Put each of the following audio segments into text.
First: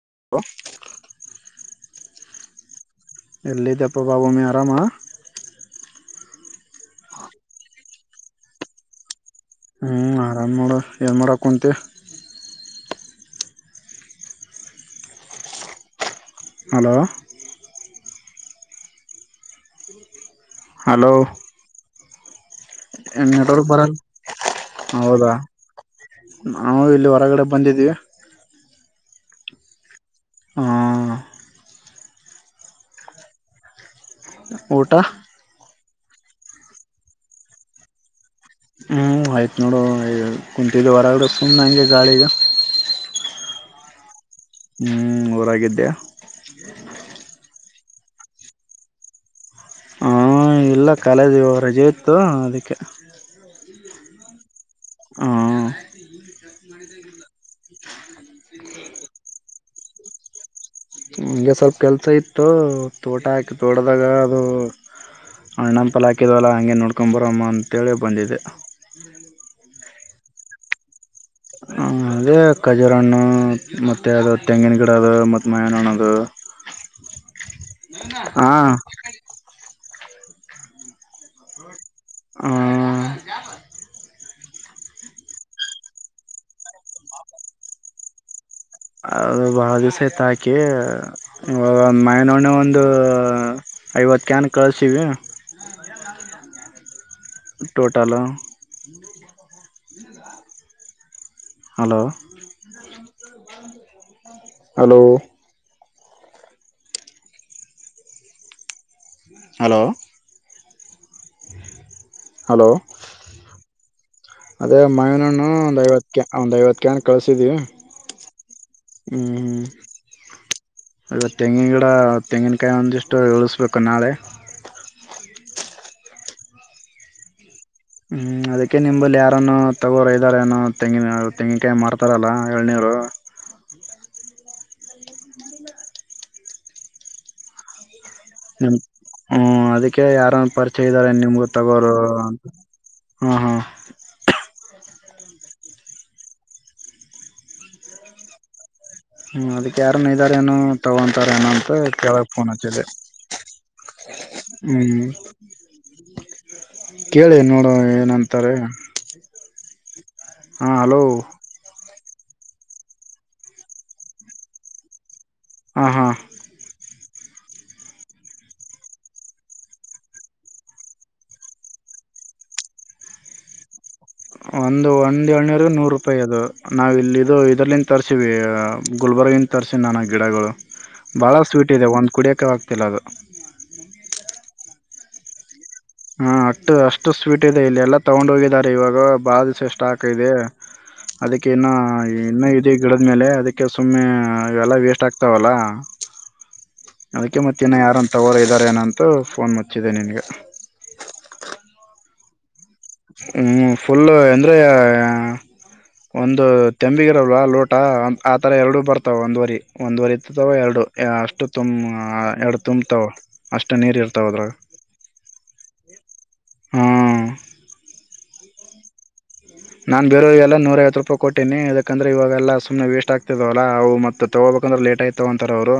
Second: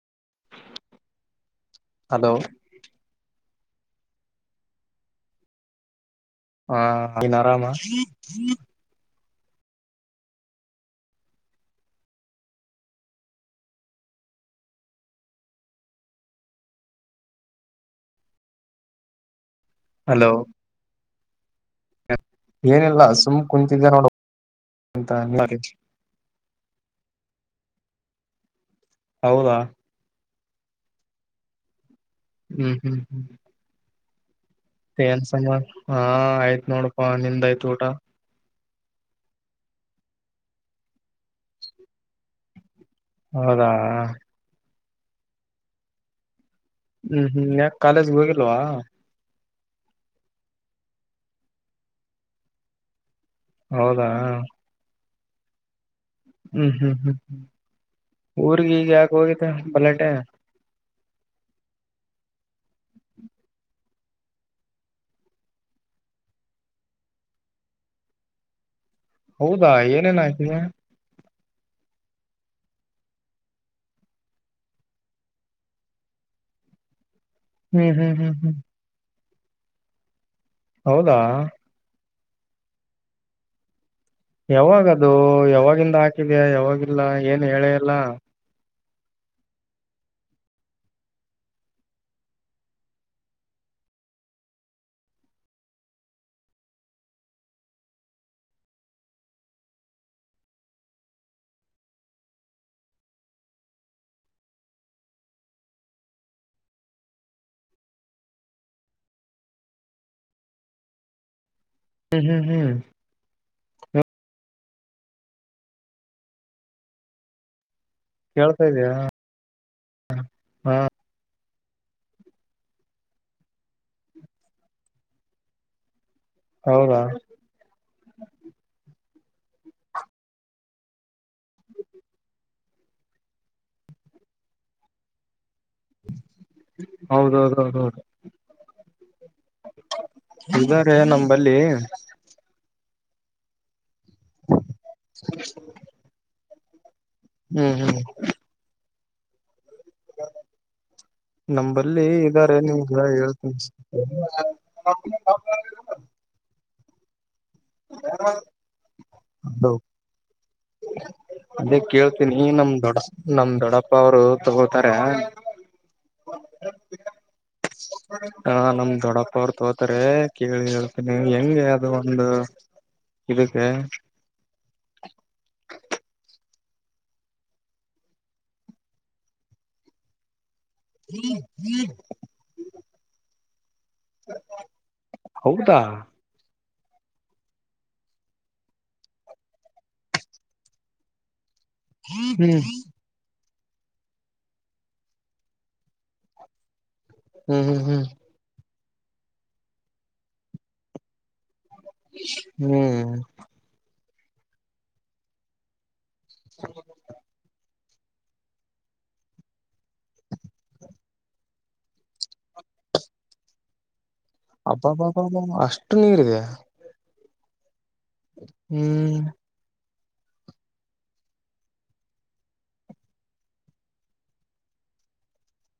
ಹ ಹಲೋ ಇದೆಪ್ಪ ಬಬ ಮ ಆರಾಮ ಹಾ ಇನ್ ಆರಾಮಾ ಹ್ಮಞ ಆರಾಮ ಮಾಡು ಏನ್ ಮಾಡ ಕುಂತೀ ಹಲೋ ಹಲೋ ಹಲೋ ಹ ಎಣ ಬರ ಅಂತ ಹೌದಾ ನಾವು ಇಲ್ಲಿ ಹೊರಗಡೆ ಬಂದಿದೀವಿ ಹೌದಾ ಹಾ ಹ್ಮ್ ಹ್ಮ್ ಹ್ಮ್ ಊಟ ಏನ್ ಸಮಮ್ಮ ಹಾ ಆಯ್ತ್ ನೋಡಪಾ ನಿಮ್ದು ಆಯ್ತ ಊಟ ಹ್ಞೂ ಆಯ್ತು ನೋಡು ಕುಂತಿದ್ದ ಹೊರಗಡೆ ಫುನ್ ನಂಗೆ ಗಾಳಿಗೆ ಹೌದಾ ಹ್ಮ್ ಊರಾಗಿದ್ದೆ ಹ್ಮ್ ಹ್ಮ್ ಯಾಕ ಕಾಲೇಜ್ಗೆ ಹೋಗಿಲ್ವಾ ಹ ಇಲ್ಲ ಕಾಲೇಜ್ ರಜೆ ಇತ್ತು ಅದಕ್ಕೆ ಹೌದಾ ಹ ಹ್ಮ್ ಹ್ಮ್ ಹ್ಮ್ ಹ್ಮ್ ಊರ್ಗ ಈಗ ಯಾಕೆ ಹೋಗಿದೆ ಬಲಟೆ ಹಗೆ ಸ್ವಲ್ಪ ಕೆಲಸ ಇತ್ತು ತೋಟ ಹಾಕಿ ತೋಟ್ದಾಗ ಅದು ಅಣ್ಣಂಪಲ್ ಹಾಕಿದವಲ್ಲ ಹಗೆ ನೋಡ್ಕೊು ಬರಮ್ಮ ಅಂಂತೇಳಿ ಬಂದಿದೆ ಹೌದಾ ಏನೇನ್ ಆಯ್ತೀನ ಹ ಅದೇ ಖಜೂರ ಹಣ್ಣು ಮತ್ತು ಅದು ತೆಂಗಿನ ಗಿಡ ಅದು ಮತ್ತು ಮಯಾನ ಹಣ್ಣು ಅದು ಹ್ಮ್ ಹ್ಮ್ ಹ್ಮ್ ಹಾ ಹ್ಮ್ ಹೌದಾ ಹ ಯಾವಾಗದು ಯಾವಾಗಿಂದ ಹಾಕಿದ್ಯಾ ಯಾವಾಗಿಲ್ಲ ಏನ್ ಹೇಳೇಲ್ಲ ಅದು ಬಹಳ ದಿವಸೈತ ಹಾಕಿ ಮೈನೊ್ಣ ಒಂದು ಐವತ್ಕನ್ ಕಳಸೀವಿ ಟೋಟಾಲ ಹಲೋ ಹಲೋ ಹಲೋ ಹ್ಮ್ ಹ್ಮ್ ಹಲೋ ಹ್ಮ್ ಅದೇ ಮಯೂನ್ಣ ಒಂದ್ ಐವತ್ ಒಂದ್ ಐವತ್ಕನ್ ಕಳಸಿದ್ವಿ ಕೇಳ್ತಾ ಇದಯ ಹಾ ಇವತ್ ತೆಂಗಿನ ಗಿಡ ತೆಂಗಿನಕಾಯಿ ಒಂದಿಷ್ಟು ಇಳಿಸ್ಬೇಕು ನಾಳೆ ಹೌದಾ ಹ್ಮ್ ಅದಕ್ಕೆ ನಿಂಬಲ್ಲಿ ಯಾರನೋ ತಗೋರ ಇದ್ದಾರ ಏನೋ ತೆಂಗಿನ ತೆಂಗಿನಕಾಯಿ ಮಾರ್ತಾರಲ್ಲ ಎಳ್ನೀರು ಹೌದೌದ ಹೌದೌದು ನಿಮ ಹ್ಮ ಅದಕ್ಕೆ ಯಾರಂದು ಪರಿಚಯ ಇದಾರೆ ಇದ್ದಾರೆ ನಿಮ್ಗು ನಂಬಲ್ಲಿ ತಗೋರು ಅಂತ ಹ್ಮ ಹ್ಮ್ ಹ್ಮ್ ಹ್ಮ್ ಹ್ಮ್ ಅದ ಯಾರನ್ ಇದಾರ ಏನುೋ ತಗೊಂತಾರ ಏನ ಅಂತ ನಂಬಲ್ಲಿ ಕೇಳಕ್ ಫೋನ್ ಇದಾರೆ ಹತಿದೆ ನಿಮ್ಗ ಹೇಳ್ತೀನಿ ಹ್ಮ್ ಕೇಳನು ನೋಡೋ ಏನಂತಾರೆ ಹಾಂ ಹಲೋ ನಿ ನಮ ದೊಡ್ಡ ನಮ್ ದೊಡ್ಡಪ್ಪ ಅವರು ತಗೋತಾರ ಹಾ ಹಾ ಹ ನಮ್ದ ದೊಡ್ಡಪ್ಪ ಅವರು ತೋತಾರೆ ಕೇಳಿ ಹೇಳ್ತೀನಿ ಹೆಂಗೆ ಅದು ಒಂದು ಇದಕ್ಕೆ ಪ್ಪೈ ಅದು ನಾವವು ಇಲ್ಲಿಿದದು ಇದ್ರಲ್ಲಿಂದ ತರಿಸೀವಿ ಗುಲ್ಬರ್ಗಿಂದ ತರಿಸೀಿ ನಾನು ಗಿಡಗಳು ಭಾಳ ಸ್ವೀಟ್ ಇದೆ ಒಂದು ಕುಡಿಯೋಕ್ಕೆ ಆಗ್ತಿಲ್ಲ ಅದು ಹೌದಾ ಹ ಅಷ್ಟು ಸ್ವೀಟ್ ಇದೆ ಇಲ್ಲಿ ಎಲ್ಲ ತಗೊಂಡ್ ಹೋಗಿದ್ದಾರೆ ಇವಾಗ ಬಾ ದ್ ಸ್ಟಾಕ್ ಇದೆ ಅದಕ್ಕೆ ಏನ ಹ್ಮ್ ಇದೆ ಗಿಡದ ಮೇಲೆ ಅದಕ್ಕೆ ಅಕ ಸುಮ್ಮನೆ ಇವೆಲ್ಲ ವೇಸ್ಟ್ ಆಗ್ತಾವಲ್ಲ ಅದಕ್ಕೆ ಮತ್ತ ಹ್ಮ್ ಇನ್ನ ಹ್ಮ್ ಯಾರನ್ ಹ್ಮ್ ತಗೋರ ಇದಾರೆ ಏನಂತ ಮತ್ತು ಫೋನ್ ಮುಚ್ಚಿದ್ದೆ ನಿನಗೆ ಹ ಹ್ಮ್ ಫುಲ್ ಅಂದ್ರೆ ಒಂದು ತಂಬಿಗಿರಲ್ವಾ ಲೋಟ್ ಆತರ ಎರಡು ಬರ್ತಾವ ಒಂದ್ವರಿ ಒಂದ್ುವರಿ ಇತವ ಎರಡು ಅಷ್ಟು ತುಂಬ ಎರಡು ತುಂಬತಾವ ಅಷ್ಟು ನೀರ್ ಇರ್ತ ಅಬ್ಬಬ್ ಎಷ್ಟು ನೀರಿದೆ ಹ್ಮ ಹ್ಮ್ ನಾನು ಬೇರೋ ಇ ಎಲ್ಲ ನೂರೈವತ್ತು ರೂಪಾಯಿ ಕೊಟ್ಟೀನಿ ಯಾಕಂದ್ರರೆ ಇವಾಗೆಲ್ಲ ಸುಮ್ಮನೆ ವೇಸ್ಟ್ ಆಗ್ತಿದವಲ್ಲ ಅವು ಮತ್ತು ತೊಗೋಬೇಕಂದ್ರೆ ಲೇಟ್ ಆಯ್ತಾವ ಅಂತಾರೆ ಅವರು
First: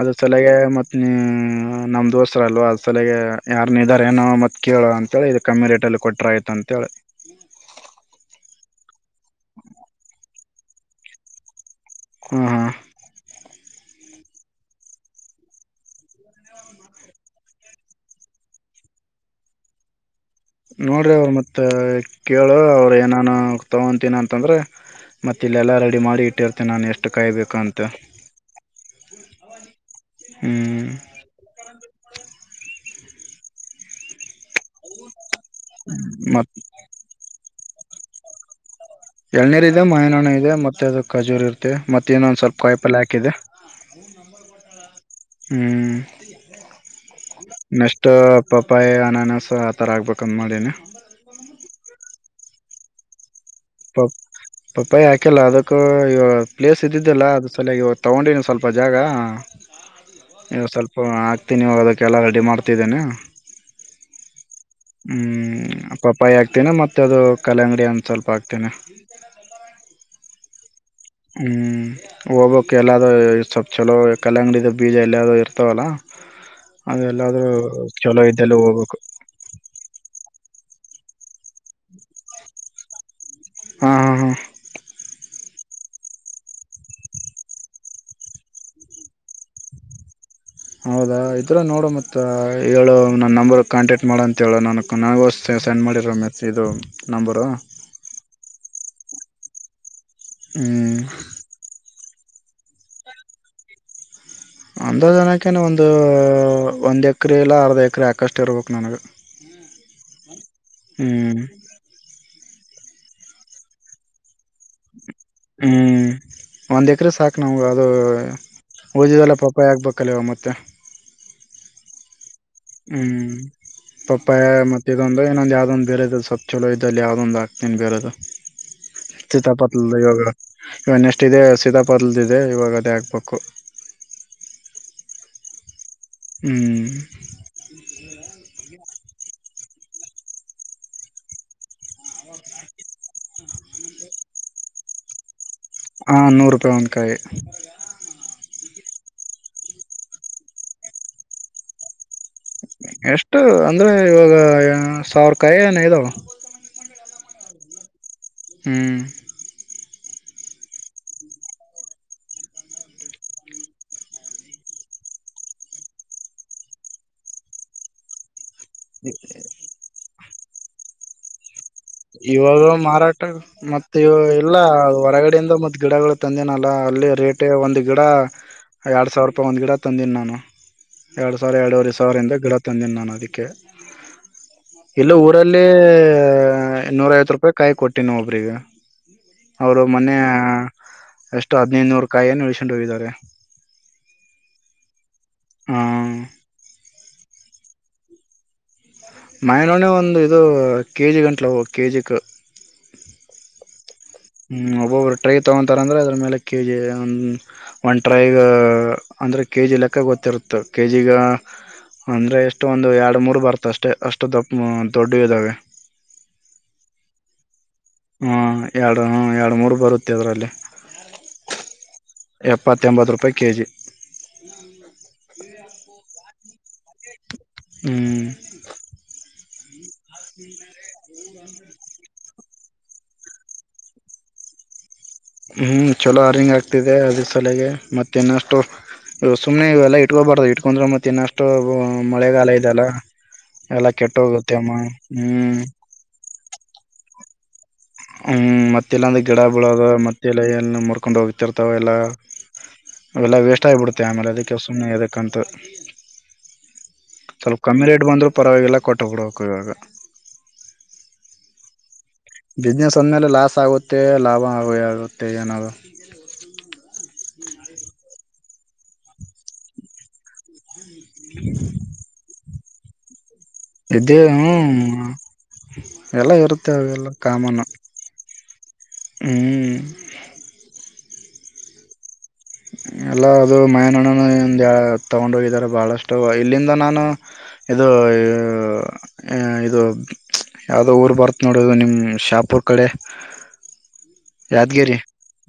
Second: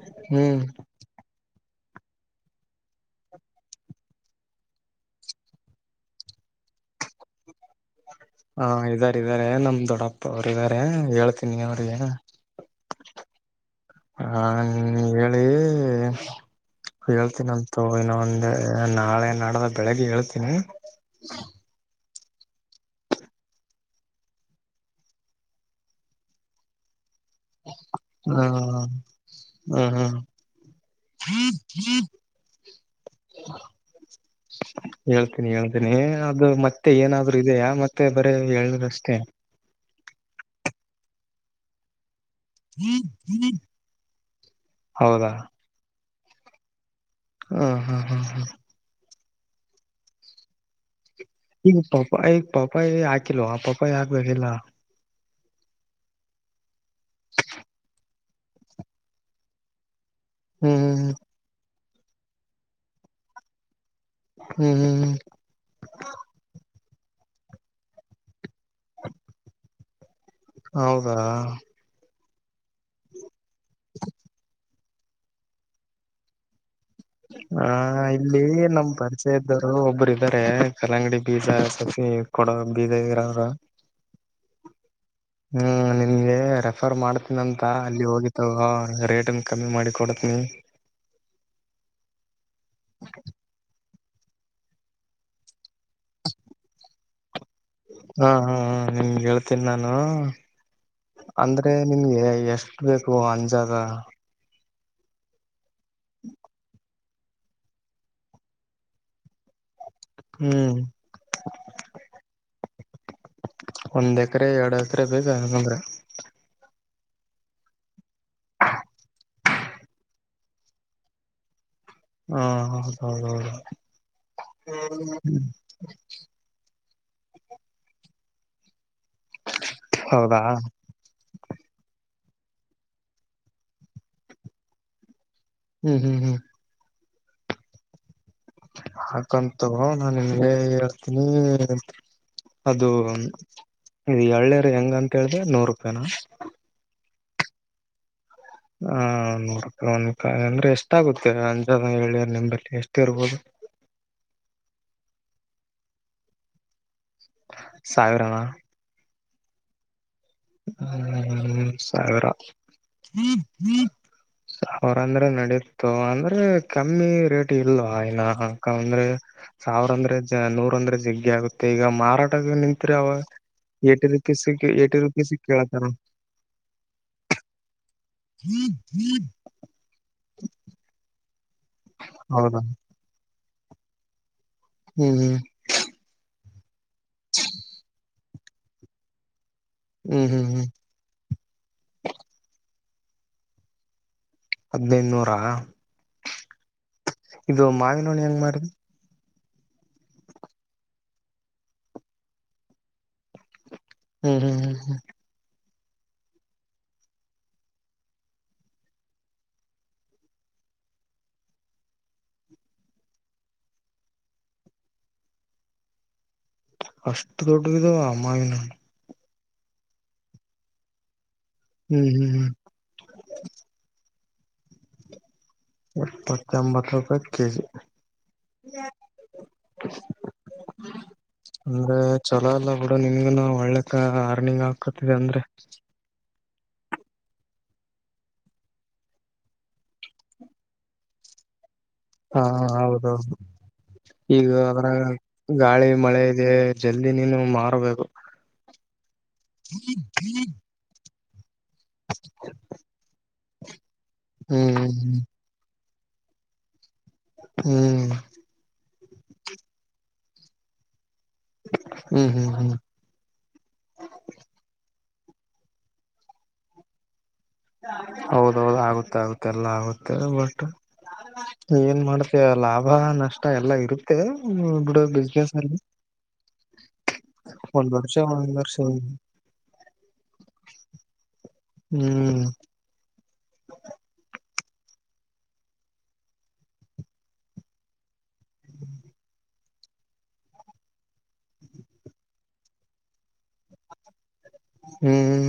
ಅದ ಸಲಗೆ ಹ್ಮ್ ಮತ್ ನೀ ನಮ್ಮ ದೋಸ್ರಲ್ವ ಅದ್ ಸಲಗೆ ಯಾರನ್ನ ಇದಾರ ಏನೋ ಮತ್ತ ಕೇಳ ಅಂತೇಳಿ ಇದು ಕಮ್ಮಿ ರೇಟಲ್ಲಿ ಕೊಟ್ರ ಆಯ್ತ ಅಂತೇಳಿ ಹ್ಮ್ ಹಾ ಇದ ಾರೆ ನಮ್ ದೊಡ್ಡಪ್ಪ ಇ ಅವದಾರೆ ಎಳಳ್ತಿನಿ ಹಾ ಹಾ ಹ ಹೇಳಿ ಹೇಳ್ತೀನಂತು ಇನ್ನೊ ಒಂದ ನಾಳೆ ನಾಡದ ಬೆಳಿಗ್ಗೆ ಹೇಳ್ತಿ ನೋಡ್ರಿ ಅವ್ರ ಮತ್ತ ಕೇಳು ಅವ್ರು ಏನಾನ ತೊಗೊತೀನ ಅಂತಂದ್ರೆ ಮತ್ತೆ ಇಲ್ಲೆಲ್ಲ ರೆಡಿ ಮಾಡಿ ಇಟ್ಟಿರ್ತೀನಿ ನಾನು ಎಷ್ಟು ಕಾಯಬೇಕಂತ ಹ ಹ್ಮ್ ಹ್ಮ ಹೇಳಳ್ ಹೇಳ್ತೇನಿ ಅದು ಮತ್ ಮತ್ತೆ ಏನಾದ್ರು ಇದೆಯಾ ಮತ್ತೆ ಮತ್ತೆ ಬರ ಹೇಳಏಷ್ಟೆ ಎಏನೇರ ಇದೆ ಮಯನಾ ಇದೆ ಮತ್ತೆ ಅದ ಕಜೂರಿ ಇತ್ತತೆ ಮತ್ತೆ ಏನ ಒಂದ ಸ್ವಲ್ಪ ಕಾಯಿಪಲ್ ಹಾಕಿದೆ ಹೌದಾ ಹ್ಮ್ ಹ ಹ ಹಾ ನಷ್ಟ ಹಾ ಹಾ ಪಾಪಾಯ ಅನಾನ ಸಹ ಆ ಥರ ಆಗ್ಬೇಕಂದು ಮಾಡೀನ ಈ ಪಾಪಾ ಪಾಪಾ ಪ ಪಪ್ಪ ಯಾಕೆಲ್ಲ ಅದ ಇವಾಗ ಪ್ಲೇಸ್ ಇದ್ದಿದ್ದಿಲ್ಲ ಅದು ಸಲಯಾಗಿ ಇವಾಗ ತೊಗೊಂಡನ ಸ್ವಲ್ಪ ಜಾಗ ನೀ ಹ್ಮ್ ಸ್ವಲ್ಪ ಹ್ಮ್ ಹಾಕ್ತೀನಿವಾಗ ಅಕ್ಕೆಲ್ಲ ರೆಡಿ ಮಾಡ್ತಿದ್ದೇನೆ ಹ್ಮ್ ಹ್ಮ್ ಹ್ಮ್ ಪಪ್ಪಾಯಿ ಆಗ್ತೀಿನ ಮತ್ತೆ ಇ ಕ ಅಂಗಡಿ ಅಂದು ಸ್ವಲ್ಪ ಇತ್ತನೆ ಹೌದಾ ಹೋಗ್ೋಕ್ಕೆ ಎಲ್ಲಾದ ಸ್ವಲ್ಪ್ ಚಲೋ ಕಲ್ಲಂಗಡಿದು ಬೀಜ ಎಲ್ಲಾದೂ ಇರ್ತವಲ್ಲ ಹ ಇಲ್ಲಿ ನಮ್ ಪರಿಚಯ ಇದ್ದರು ಒಬ್ಬರು ರೆ ಕಲಂಗಡಿ ಪಜಾ ಕಡ ಬೀದಗರ ಅವ್ರ ಹಾ ಹಾ ಹಾ ಹ್ಮ್ ನಿನ್ಗೆ ರೆಫರ್ ಮಾಡ್ತೀನಿ ಅಂತ ಅಲ್ಲಿ ಹೋಗಿಿತವ ರೇಟನ್ ಕಮ್ಮಿ ಮಾಡಿ ಕೊಡತನಿ ಹೌದಾ ಆ್ ಈರ ನೋಡೋ ಮತ್ತ ಹೇಳೋ ನನ್ನ ನಂಬರ್ ಕಾಟಕ್ಟ್ ಇ ಮಾಡೋಂತೇಳೋ ನನು ನನಗೋ ಸ ಸೆಂಡ್ ಮಾಡಿರ ಮೆ ಇದು ನಂಬರು ಹಾ ಹಾ ಹ ನಿಮಗೆ ಹೇಳ್ತೀನಿ ನಾನ ಹಾ ಹ್ಮ್ ಅಂದ್ರೆ ನಿಮ್ಗೆ ಎಷ್ಟು ಬೇಕು ಅಂಜಾಗ ಅಂದ ಜನಕ್ಕೆ ಒಂದು ಒಂದು ಎಕರೆ ಇಲ್ಲ ಅರ್ಧ ಎಕರೆ ಆಾಕಷ್ಟು ಇರ್ಬೇಕು ನನಗೆ ಹ್ಮ್ ಒಂದ ಹತ್ರೆ ಎರಡು ಹಸರ ಬೇಗ ಅಕಂದ್ರೆ ಇ್ರ ಸಾಕು ನಮ್ಗೆ ಅದು ಓದಿದಲ್ಲ ಪಪ್ಪಾಯ ಆಾಕ್ಬೇಕಲ್ಲವ ಮತ್ತೆ ಹ ಹ್ಮ್ ಹೌದೌದೌದು ಪಪ್ಪಾಯ ಮತ್ತ ಇದೊಂದು ಇನ್ನೊಂದ್ ಯಾವ್ದೊಂದ್ ಬೇರೆದ ಸ ಚಲೋ ಇದಲ್ಲಿ ಯಾವ್ದೊಂದ್ ಆಾತೇನ್ ಬೇರೆದು ಸೀತಾಪತ್ಲ್ ಇವಾಗ ಹೌದಾ ಇವಾಗ ನೆಕ್ಸ್ಟ್ ಇದೆ ಸೀತಾಪಾತ್ಲದ ಅದೇ ಇವಾಗದೇ ಆಗಬೇಕು ಹ್ಮ್ ಹ ಅ ಕಂತು ನಾನು ನಿಂಗೆ ಹೇಳ್ತೀನಿ ಅದು ಈ ಹಳ್ಳೇರು ಹೆಂಗ ಅಂತ ಹೇಳ್ದ ನೂರು ರೂಪಾಯಿನ ಹಾ ನೂರು ರೂಪಾಯಿ ಒಂದಕಾಯಿ ಹ ಹ ನೋಡ್ ಒಂದಕಾಯಿ ಅಂದ್ರೆ ಎಷ್ಟಾಗುತ್ತೆ ಅಂಜಾನ ಹೇಳಿಯ ನಿಂಬ ಎಷ್ಟು ಅಂದ್ರೆ ಇವಾಗ ಸಾವಿರ ಕೈನ ಇದುೋ ಸಾವಿರಾನ ಹ್ಮ ಸಾವಿರ ಸಾವಿರ ಅಂದ್ರೆ ನಡೀತು ಅಂದ್ರೆ ಕಮ್ಮಿ ರೇಟ್ ಇಲ್ವಾ ನ ಅಂದ್ರೆ ಸಾವಿರ ಅಂದ್ರೆ ನೂರ ಒಂದ್ರ ಜಗ್ಗೆ ಆಗುತ್ತೆ ಈಗ ಮಾರಾಟಕ್ಕೆ ಇವಾಗ ನಿಂತ್ರೆ ಅವ ಮಾರಾಟ ಮತ್ತ ಏಟಿ ಇ ರುಪೀಸ್ ಇಲ್ಲ ಏಟಿ ರುಪೀಸ್ ಹೊರಗಡೆ ಮ ಕೇಳತಾರ ಗಿಡಗಳು ತಂದನಲ್ಲ ಅಲ್ಲಿ ರೇಟ್ ಒಂದು ಎರಡು ಸಾವಿರ ರೂಪಾಯಿ ಒಂದು ಗಿಡ ತಂದೀನಿ ನಾನು ಎರಡು ಸಾವಿರ ಎರಡವರೆ ಸಾವರಿಂದ ಗಿಡ ಹೌದಾ ತಂದಿನಿಾನು ಅದಕ್ಕೆ ಇಲ್ಲ ಹ್ಮ್ ಹ್ಮ್ ಊರಲ್ಲಿ ನೂ ಐತ್ತು ರೂಪಾಯಿ ಕೊಟ್ಟಿೋವು ಪರಗ ಅವ್ರು ಮೊನ್ನ ಹ್ಮ್ ಹ್ಮ್ ಹ್ಮ್ ಎಷ್ಟು ಹದ್ಿನೈದುನೂರು ಕಾಯಿನ್ನು ಉಳ್ಸೊಂಡು ಹೋಗಿದ್ದಾರೆ ಸ ಅದೇನ್ನು ಹ ಇದು ಮಾವಿನೋ್ಣ ಹೆಂಗ್ ಮಾಡುದು ಮೈನೋನ ಒಂದು ಇದು ಕೆ ಜಿ ಗಂಟ್ಲವು ಕೆಜಿಿಗೆ ಹ್ಮ್ ಒಬ್ಬೊಬ್ಬೊಟ ತಗ ಥಾರೆಂದ್ರರೆ ಅದ್ರ ಮೇಲೆ ಕೆ ಜಿ ಒಂದು ಒನ್ ಟ್ರೈಗೆ ಅಂದರೆ ಕೆ ಜಿ ಲೆಕ್ಕ ಗೊತ್ತಿರುತ್ತೆ ಕೆ ಜಿಿಗೆ ಅಂದರೆ ಎಷ್ಟೊಂದು ಎರಡು ಮೂರು ಬರುತ ಅಷ್ಟೆ ಅಷ್ಟು ದಪ್ಪ ದೊಡ್ಡ ಇದ್ದಾವೆ ಅಷ್ಟು ದೊಡ್ಡ ಹ್ಮ ಎರಡು ಹ್ಮ ಎರ ಎರಡು ಮೂರು ಬರುತ್ತೆ ಅದರಲ್ಲಿ ಹ್ಮ್ ಹ್ಮ್ ಹ್ಮ್ ಎಪ್ಪತ್ತ ಎಂಬತ್ತು ರೂಪಾಯಿ ಕೆಜಿ ಹ್ಮ್ ಹ ಜಾಮಂಬಥ ಪ ಕೆಿ ಅಂದ್ರೆ ಹ್ಮ ಚಲೋ ಅಲ್ಲ ಬಿಡ ನಿನ್ಗ ಒಳ್ಳಕ್ಕ ಅರ್ನಿಂಗ್ ಆಗ್ ಹ್ಮ್ ಚಲೋ ಅರನಿಂಗ ಅಗ ಆಗ್ತಿದೆ ಅದರ ಸಲಗೆ ಮತ್ತ ಇನ್ನಷ್ಟು ಸುಮ್ನೆ ಇವೆಲ್ಲಾ ಇಟ್ಕೋಬಾರ್ದು ಇಟ್ಕೊಂಡ್ರೆ ಮತ್ತ ಇನ್ನಷ್ಟು. ಹಾ ಮಳೆಗಾಲ ಇದೆಲ್ಲ ಹೌದೌದು ಎಲ್ಲಾ ಕೆಟ್ಟ ಈಗ ಹೋಗುತ್ತೆ ಅಮ್ಮ ಅದ್ರಾಗ ಹ್ಮ್ ಗಾಳಿ ಮಳೆ ಇದೆ ಜಲ್ದಿ ನೀನು ಮಾರಬೇಕು. ಹ್ಮ್ ಮತ್ತೆಲ್ಲೊಂದ ಐತಿ. ಗಿಡ ಬೆಳೆದ ಮತ್ತೆ ಲಯನ ಮುರಕೊಂಡು ಹೋಗುತ್ತೆ. ಇರ್ತಾವ ಎಲ್ಲಾ ಅವೆಲ್ಲ ವೇಸ್ಟ್ ಆಗಿಬಿಡತೆ ಆಮೇಲೆ ಅದಕ್ಕೆ ಸುಮ್ಮ್ನೆ ಹ್ಮ್ ಎದಕ್ಕಂತ. ಸ್ವಲ್ಪ ಕಮ್ಮಿ ಹ್ಮ್ ರೇಟ್ ಬಂದ್ರು ಪರವಾಗಿಲ್ಲ. ಒಟರ ಓಡುವ ಕ್ವೆಯಾಗ. ಹ್ಮ್ ಹ್ಮ್ ಹ್ಮ್ ಬಿಸ್ನೆಸ್ ಒಂದ್ಮೇಲೆ ಲಾಸ್ ಆಗುತ್ತೆ ಲಾಭ ಹಾಗೂ ಎರಡು. ಮತ್ತೆ ಏನದು ಹೌದೌಹೌದು ಆಗುತ್ತೆ ಆಗುತ್ತೆ ಎಲ್ಲ ಆಗುತ್ತೆ ಬಟ್ ಏನ್ ಮಾಡ್ತೀಯಾ. ಲಾಭ ನಷ್ಟ. ಎಲ್ಲಾ ಇದೇ ಇರುತ್ತೆ ಬಿಡು ಬಿಸ್ನೆಸ್ ಅಲ್ಲಿ ಎಲ್ಲ ಇರುತ್ತೆ ಅವೆಲ್ಲ ಕಾಮನು ಒಂದ್ ವರ್ಷ ಒಂದ್ ವರ್ಷ ಹ್ಮ್ ಹ್ಮ್ ಹ. ಎಲ್ಲ ಅದು ಮಯನಣನ. ತಗೊಂಡೋಗಿದ್ದಾರೆ ಬಾಳಷ್ಟು ಇಲ್ಲಿಂದ ನಾನು ಇದು ಇದು ಯಾವುದೋ ಊರು ಬರ್ತ್ತ ನೋಡದು ನಿಮ್ಮ ಶಾಪುರ್ ಕಡೆ. ಯಾದಗಿರಿ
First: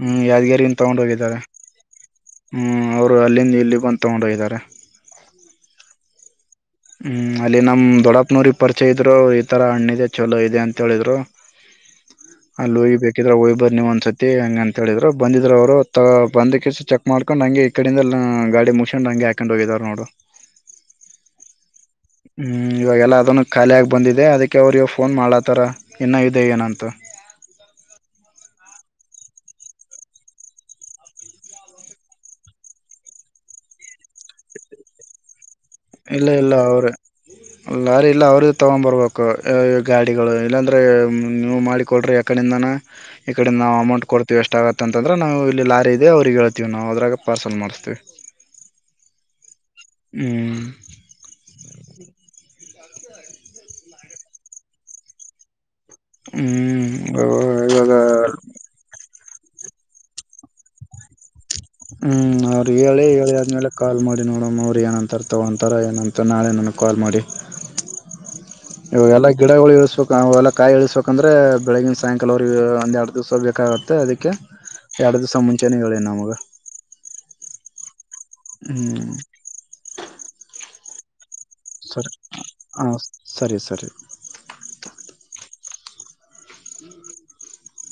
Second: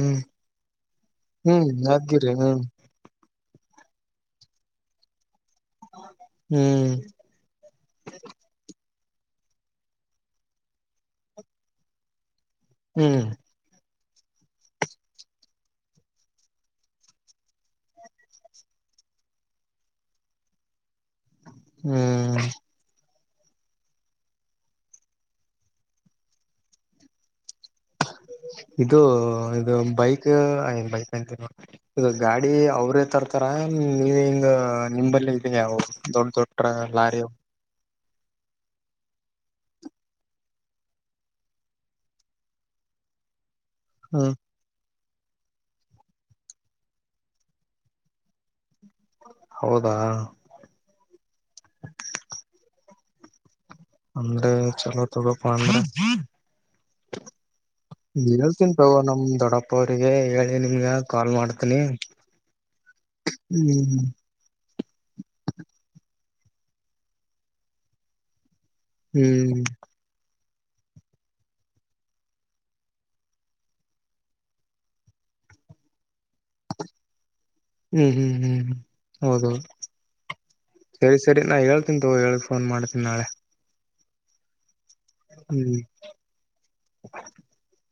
ಹ್ಮ್ ಯಾದಗಿರಿಂದ ತಗೊಂಡ ಹೋಗಿದ್ದಾರೆ ಹ್ಮ್ ಯಾದಗಿರಿ ಹ್ಮ್ ಅವರು ಅಲ್ಲಿಂದ ಇಲ್ಲಿ. ಇಲ್ಲಿ ಬಂದು ತಗೊಂಡೋ ಹೊಗಿದಾರೆ ಹ್ಮ್ ಹ್ಮ್ ಅಲ್ಲಿ ನಮ್ ದೊಡ್ಡಪ್ಪನವರಿಗೆ ಪರಿಚಯ ಇತ್ತು. ಇದ್ರು ಈಥರ ಹಣ್ಣ ಇದೆ ಚಲೋ ಇದೆ ಅಂತ ಹೇಳಿದ್ರು. ಅಲ್ಲಿ ಹೋಯಿ ಹ್ಮ್ ಬೇಕಿದ್ರ ಹೋಯಿ ಬರ್ ನೀ ಒಂದಸತಿ. ಹಂಗ ಅಂತ ಹೇಳಿದ್ರು ಬಂದಿದರು ಅವ್ರು ತ ಬಂದಕ್ಕೆಸ ಚೆಕ್ ಮಾಡ್ಕೊಂಡು ಹಂಗೆ ಈ ಕಡಿಂದ ಗಾಡಿ ಮುಗಿಸಿಕೊಂಡು ಹಂಗೆ ಹಾಕೊಂಡು ಹೋಗಿದಾರ ನೋಡು. ಹ್ಮ್ ಹ್ಮು--ಇವಾಗೆಲ್ಲ. ಅದನ್ನು ಖಾಲಿಯಾಗಿ ಬಂದಿದೆ ಅದಕ್ಕೆ ಅವ್ರಿಗೆ ಫೋನ್ ಮಾಡ್ಲಾತಾರ ಇನ್ನೂ ಇದೆ ಏನಂತ. ಇದು ಇದು ಬೈಕ್ ಬೈಕ್ ಅಂತ ಇದು ಗಾಡಿ ಅವ್ರೇ ತರ್ತಾರ ನೀವ ಹಿಂಗ ನಿಮ್ಮಲ್ಲೇ. ಇಲ್ಲ ತೊಡ್ ಇಲ್ಲ ತೊಟ್ರ ಅವ್ರ ಲಾರಿಯ. ಲಾರಿ ಇಲ್ಲ ಅವ್ರ ತಗೊಂಡ್ ಬರ್ಬೇಕು ಗಾಡಿಗಳು ಇಲ್ಲಾಂದ್ರೆ ನೀವು ಮಾಡಿಕೊಡ್ರಿ ಯಕಡಿಂದಾನ. ಕಡೆ ನಾ ಅಮೌಂಟ ಹ್ಮ್ ಕೋಡ್ತಿವಿ ಎಷ್ಟ ಆಗತ್ತಂತ. ಅಂದ್ರ ನಾವು ಇಲ್ಲಿ ಲಾರಿ ಇದೆ ಅವ್ರಿಗೆ ಹೇಳ್ತೀವಿ ನಾವು ಅದ್ರಾಗ ಪಾರ್ಸಲ್ ಮಾಡಸ್ತೀವಿ ಹೌದಾ ಅಂದ ಚಲೋ ತಗ ಪ ಹ್ ಇವಾಗ ಅಡಪ್ಪ ಅವ್ರರಿಗೆ ಹೇಳಿ ನಿಮ್ಗ ಕಾಲ್ ಮಾಡ್ತಾರೆ ಹ್ಮ್ ಅವರು ಹೇಳಿ ಹೇಳಿ ಆದ್ಮೇಲೆ ಕಾಲ್ ಹ್ಮ್ ಮಾಡಿ ನೋಡಮ್ ಅವ್ರರು ಏನಂತಾರ ತಗೊಂತಾರ ಏನಂತ ಮತ್ತು ನಾಳೆ ನನಗೆ ಕಾಲ್ ಮಾಡಿ ಇವಾಗ ಎಲ್ಲಾ ಹ್ಮ್ ಗಿಡಗಳು ಇರ್ಸ್ಬೇಕುಲ್ಲ ಕಾಯಿ ಇಳಿಸಬೇಕಂದ್ರೆ ಬೆಳಗಿನ ಸಾಯಂಕಾಲವ್ರಿಗೆ ಒಂದ ಎರಡು ದಿವ್ಸ ಬೇಕಾಗುತ್ತೆ ಅದಕ್ಕೆ ಎರಡು ದಿವ್ಸ ಮುಂಚೆನೇ ಹೇಳಿ ನಮಗೆ ಹ್ಮ್ ಹ್ಮ್ ಹ್ಮ್ ಹೌದೌದು ಸರಿ ಸರಿ ನಾು ಹೇಳ್ತೀ ಸರಿ ತಗೋ ಹೇಳಕ್ ಫನ್ ಹ ಮಾಡತೀನಿ ನಾಳೆ ಸರಿ ಸರಿ ಹ್ಮ್ [inaudible]